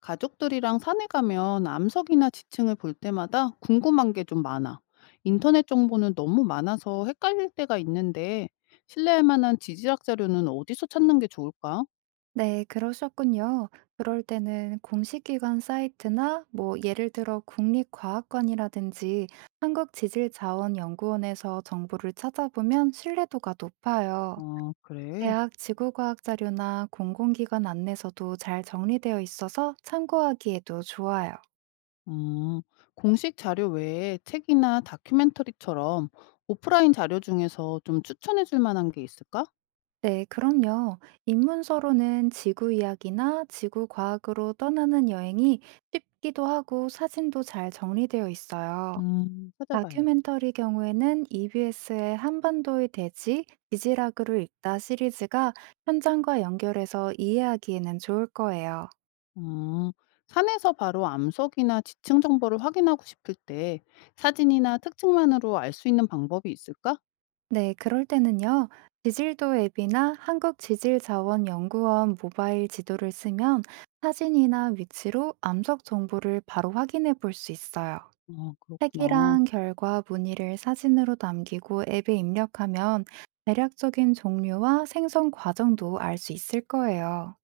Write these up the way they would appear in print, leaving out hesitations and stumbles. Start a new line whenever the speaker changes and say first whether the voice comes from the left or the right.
left: 가족들이랑 산에 가면 암석이나 지층을 볼 때마다 궁금한 게 좀 많아. 인터넷 정보는 너무 많아서 헷갈릴 때가 있는데 신뢰할 만한 지질학 자료는 어디서 찾는 게 좋을까?
right: 네, 그러셨군요. 그럴 때는 공식기관 사이트나 뭐 예를 들어 국립과학관이라든지 한국지질자원연구원에서 정보를 찾아보면 신뢰도가 높아요.
left: 어, 그래.
right: 대학 지구과학 자료나 공공기관 안내서도 잘 정리되어 있어서 참고하기에도 좋아요.
left: 음, 공식 자료 외에 책이나 다큐멘터리처럼 오프라인 자료 중에서 좀 추천해 줄 만한 게 있을까?
right: 네, 그럼요. 입문서로는 지구 이야기나 지구 과학으로 떠나는 여행이 쉽기도 하고 사진도 잘 정리되어 있어요.
left: 찾아봐야겠다.
right: 다큐멘터리 경우에는 EBS의 한반도의 대지, 지지락으로 읽다 시리즈가 현장과 연결해서 이해하기에는 좋을 거예요.
left: 음, 산에서 바로 암석이나 지층 정보를 확인하고 싶을 때 사진이나 특징만으로 알 수 있는 방법이 있을까?
right: 네, 그럴 때는요. 지질도 앱이나 한국지질자원연구원 모바일 지도를 쓰면 사진이나 위치로 암석 정보를 바로 확인해 볼 수 있어요.
left: 아, 그렇구나.
right: 색이랑 결과 문의를 사진으로 남기고 앱에 입력하면 대략적인 종류와 생성 과정도 알 수 있을 거예요.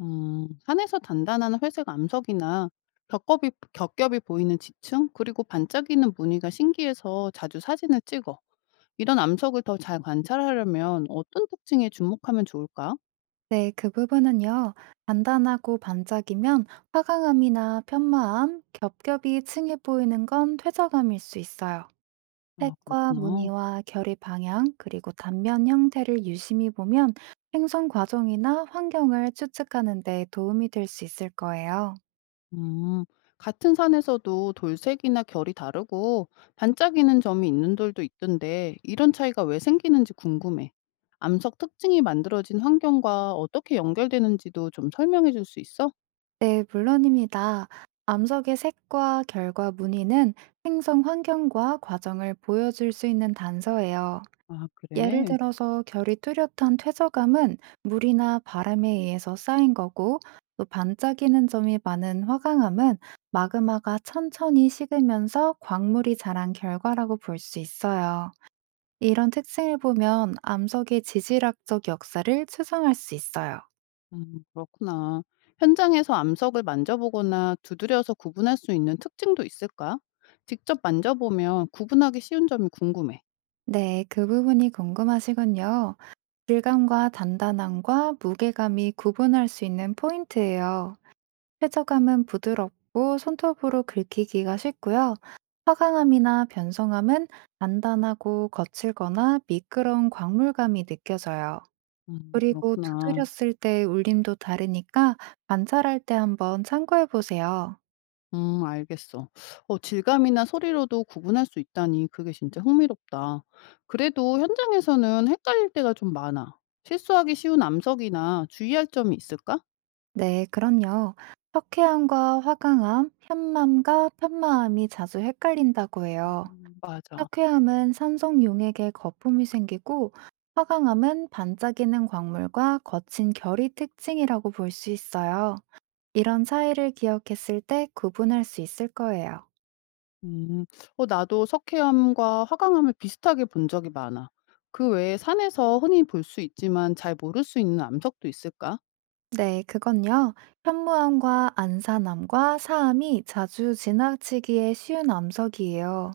left: 산에서 단단한 회색 암석이나 겹겹이 보이는 지층, 그리고 반짝이는 무늬가 신기해서 자주 사진을 찍어. 이런 암석을 더 잘 관찰하려면 어떤 특징에 주목하면 좋을까?
right: 네, 그 부분은요. 단단하고 반짝이면 화강암이나 편마암, 겹겹이 층이 보이는 건 퇴적암일 수 있어요.
left: 아,
right: 색과
left: 그렇구나.
right: 무늬와 결의 방향, 그리고 단면 형태를 유심히 보면 생성 과정이나 환경을 추측하는 데 도움이 될 수 있을 거예요.
left: 음, 같은 산에서도 돌색이나 결이 다르고 반짝이는 점이 있는 돌도 있던데 이런 차이가 왜 생기는지 궁금해. 암석 특징이 만들어진 환경과 어떻게 연결되는지도 좀 설명해 줄 수 있어?
right: 네, 물론입니다. 암석의 색과 결과 무늬는 생성 환경과 과정을 보여줄 수 있는 단서예요.
left: 아,
right: 예를
left: 그래.
right: 들어서 결이 뚜렷한 퇴적감은 물이나 바람에 의해서 쌓인 거고, 또 반짝이는 점이 많은 화강암은 마그마가 천천히 식으면서 광물이 자란 결과라고 볼 수 있어요. 이런 특징을 보면 암석의 지질학적 역사를 추정할 수 있어요.
left: 그렇구나. 현장에서 암석을 만져보거나 두드려서 구분할 수 있는 특징도 있을까? 직접 만져보면 구분하기 쉬운 점이 궁금해.
right: 네, 그 부분이 궁금하시군요. 질감과 단단함과 무게감이 구분할 수 있는 포인트예요. 퇴적함은 부드럽고 손톱으로 긁히기가 쉽고요. 화강암이나 변성암은 단단하고 거칠거나 미끄러운 광물감이 느껴져요. 그리고
left: 그렇구나.
right: 두드렸을 때의 울림도 다르니까 관찰할 때 한번 참고해 보세요.
left: 알겠어. 어, 질감이나 소리로도 구분할 수 있다니 그게 진짜 흥미롭다. 그래도 현장에서는 헷갈릴 때가 좀 많아. 실수하기 쉬운 암석이나 주의할 점이 있을까?
right: 네, 그럼요. 석회암과 화강암, 현맘과 편마암이 자주 헷갈린다고 해요.
left: 맞아.
right: 석회암은 산성용액에 거품이 생기고 화강암은 반짝이는 광물과 거친 결이 특징이라고 볼 수 있어요. 이런 차이를 기억했을 때 구분할 수 있을 거예요.
left: 음. 어, 나도 석회암과 화강암을 비슷하게 본 적이 많아. 그 외에 산에서 흔히 볼 수 있지만 잘 모를 수 있는 암석도 있을까?
right: 네, 그건요. 현무암과 안산암과 사암이 자주 지나치기에 쉬운 암석이에요.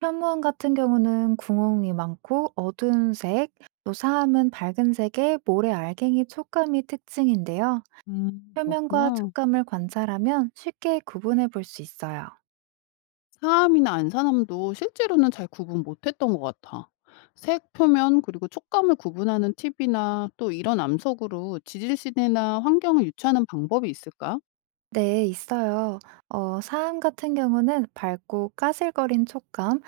right: 현무암 같은 경우는 구멍이 많고 어두운 색, 또 사암은 밝은 색의 모래 알갱이 촉감이 특징인데요. 표면과
left: 그렇구나.
right: 촉감을 관찰하면 쉽게 구분해 볼 수 있어요.
left: 사암이나 안산암도 실제로는 잘 구분 못했던 것 같아. 색, 표면, 그리고 촉감을 구분하는 팁이나 또 이런 암석으로 지질신이나 환경을 유추하는 방법이 있을까?
right: 네, 있어요. 사암 같은 경우는 밝고 까슬거린 촉감,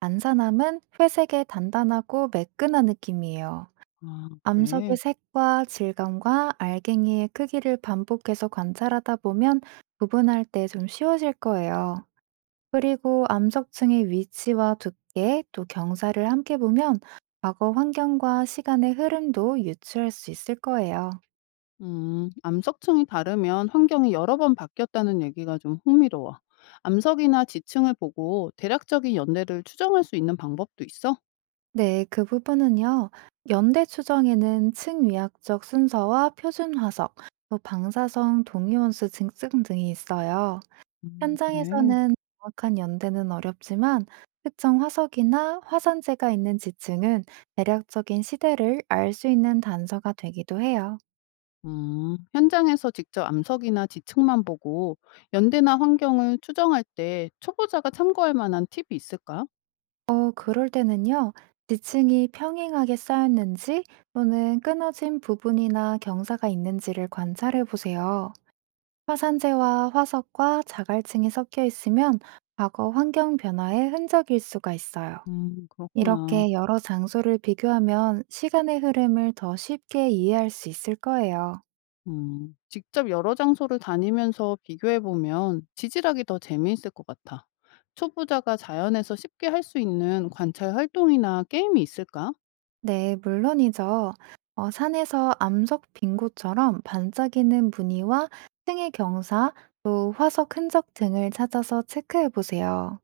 right: 안산암은 회색의 단단하고 매끈한 느낌이에요.
left: 아,
right: 암석의
left: 그래.
right: 색과 질감과 알갱이의 크기를 반복해서 관찰하다 보면 구분할 때 좀 쉬워질 거예요. 그리고 암석층의 위치와 두께, 또 경사를 함께 보면 과거 환경과 시간의 흐름도 유추할 수 있을 거예요.
left: 암석층이 다르면 환경이 여러 번 바뀌었다는 얘기가 좀 흥미로워. 암석이나 지층을 보고 대략적인 연대를 추정할 수 있는 방법도 있어?
right: 네, 그 부분은요. 연대 추정에는 층위학적 순서와 표준 화석, 또 방사성 동위원수 증증 등이 있어요.
left: 그래.
right: 현장에서는 정확한 연대는 어렵지만 특정 화석이나 화산재가 있는 지층은 대략적인 시대를 알 수 있는 단서가 되기도 해요.
left: 현장에서 직접 암석이나 지층만 보고 연대나 환경을 추정할 때 초보자가 참고할 만한 팁이 있을까?
right: 그럴 때는요. 지층이 평행하게 쌓였는지 또는 끊어진 부분이나 경사가 있는지를 관찰해 보세요. 화산재와 화석과 자갈층이 섞여 있으면 과거 환경 변화의 흔적일 수가 있어요.
left: 그렇구나.
right: 이렇게 여러 장소를 비교하면 시간의 흐름을 더 쉽게 이해할 수 있을 거예요.
left: 직접 여러 장소를 다니면서 비교해 보면 지질학이 더 재미있을 것 같아. 초보자가 자연에서 쉽게 할 수 있는 관찰 활동이나 게임이 있을까?
right: 네, 물론이죠. 산에서 암석 빙고처럼 반짝이는 무늬와 층의 경사, 또 화석 흔적 등을 찾아서 체크해 보세요.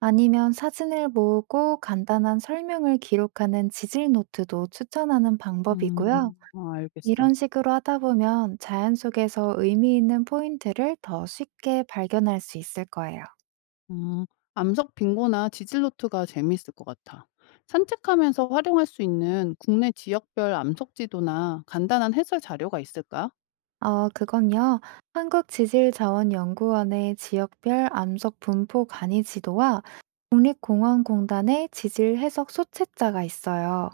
right: 아니면 사진을 모으고 간단한 설명을 기록하는 지질 노트도 추천하는 방법이고요.
left: 음, 아, 알겠어.
right: 이런 식으로 하다 보면 자연 속에서 의미 있는 포인트를 더 쉽게 발견할 수 있을 거예요.
left: 음, 암석 빙고나 지질노트가 재미있을 것 같아. 산책하면서 활용할 수 있는 국내 지역별 암석 지도나 간단한 해설 자료가 있을까?
right: 그건요. 한국지질자원연구원의 지역별 암석 분포 간이 지도와 국립공원공단의 지질 해석 소책자가 있어요.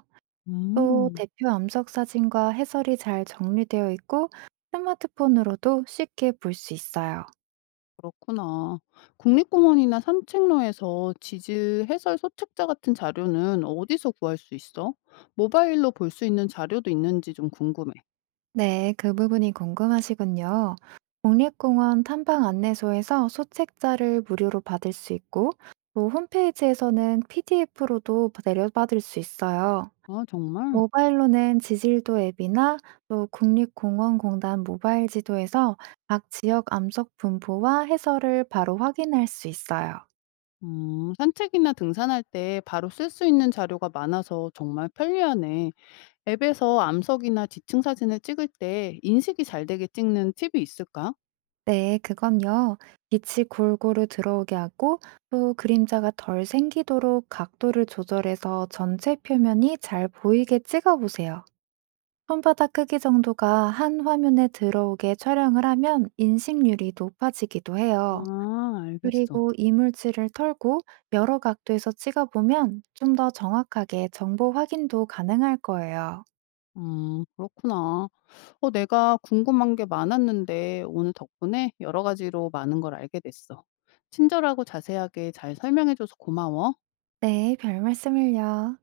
right: 또
left: 음,
right: 대표 암석 사진과 해설이 잘 정리되어 있고 스마트폰으로도 쉽게 볼 수 있어요.
left: 그렇구나. 국립공원이나 산책로에서 지질 해설 소책자 같은 자료는 어디서 구할 수 있어? 모바일로 볼 수 있는 자료도 있는지 좀 궁금해.
right: 네, 그 부분이 궁금하시군요. 국립공원 탐방 안내소에서 소책자를 무료로 받을 수 있고, 또 홈페이지에서는 PDF로도 내려받을 수 있어요.
left: 아, 정말?
right: 모바일로는 지질도 앱이나 또 국립공원공단 모바일 지도에서 각 지역 암석 분포와 해설을 바로 확인할 수 있어요.
left: 산책이나 등산할 때 바로 쓸 수 있는 자료가 많아서 정말 편리하네. 앱에서 암석이나 지층 사진을 찍을 때 인식이 잘 되게 찍는 팁이 있을까?
right: 네, 그건요. 빛이 골고루 들어오게 하고 또 그림자가 덜 생기도록 각도를 조절해서 전체 표면이 잘 보이게 찍어 보세요. 손바닥 크기 정도가 한 화면에 들어오게 촬영을 하면 인식률이 높아지기도 해요.
left: 아, 알겠어.
right: 그리고 이물질을 털고 여러 각도에서 찍어 보면 좀 더 정확하게 정보 확인도 가능할 거예요.
left: 그렇구나. 어, 내가 궁금한 게 많았는데 오늘 덕분에 여러 가지로 많은 걸 알게 됐어. 친절하고 자세하게 잘 설명해줘서 고마워.
right: 네, 별 말씀을요.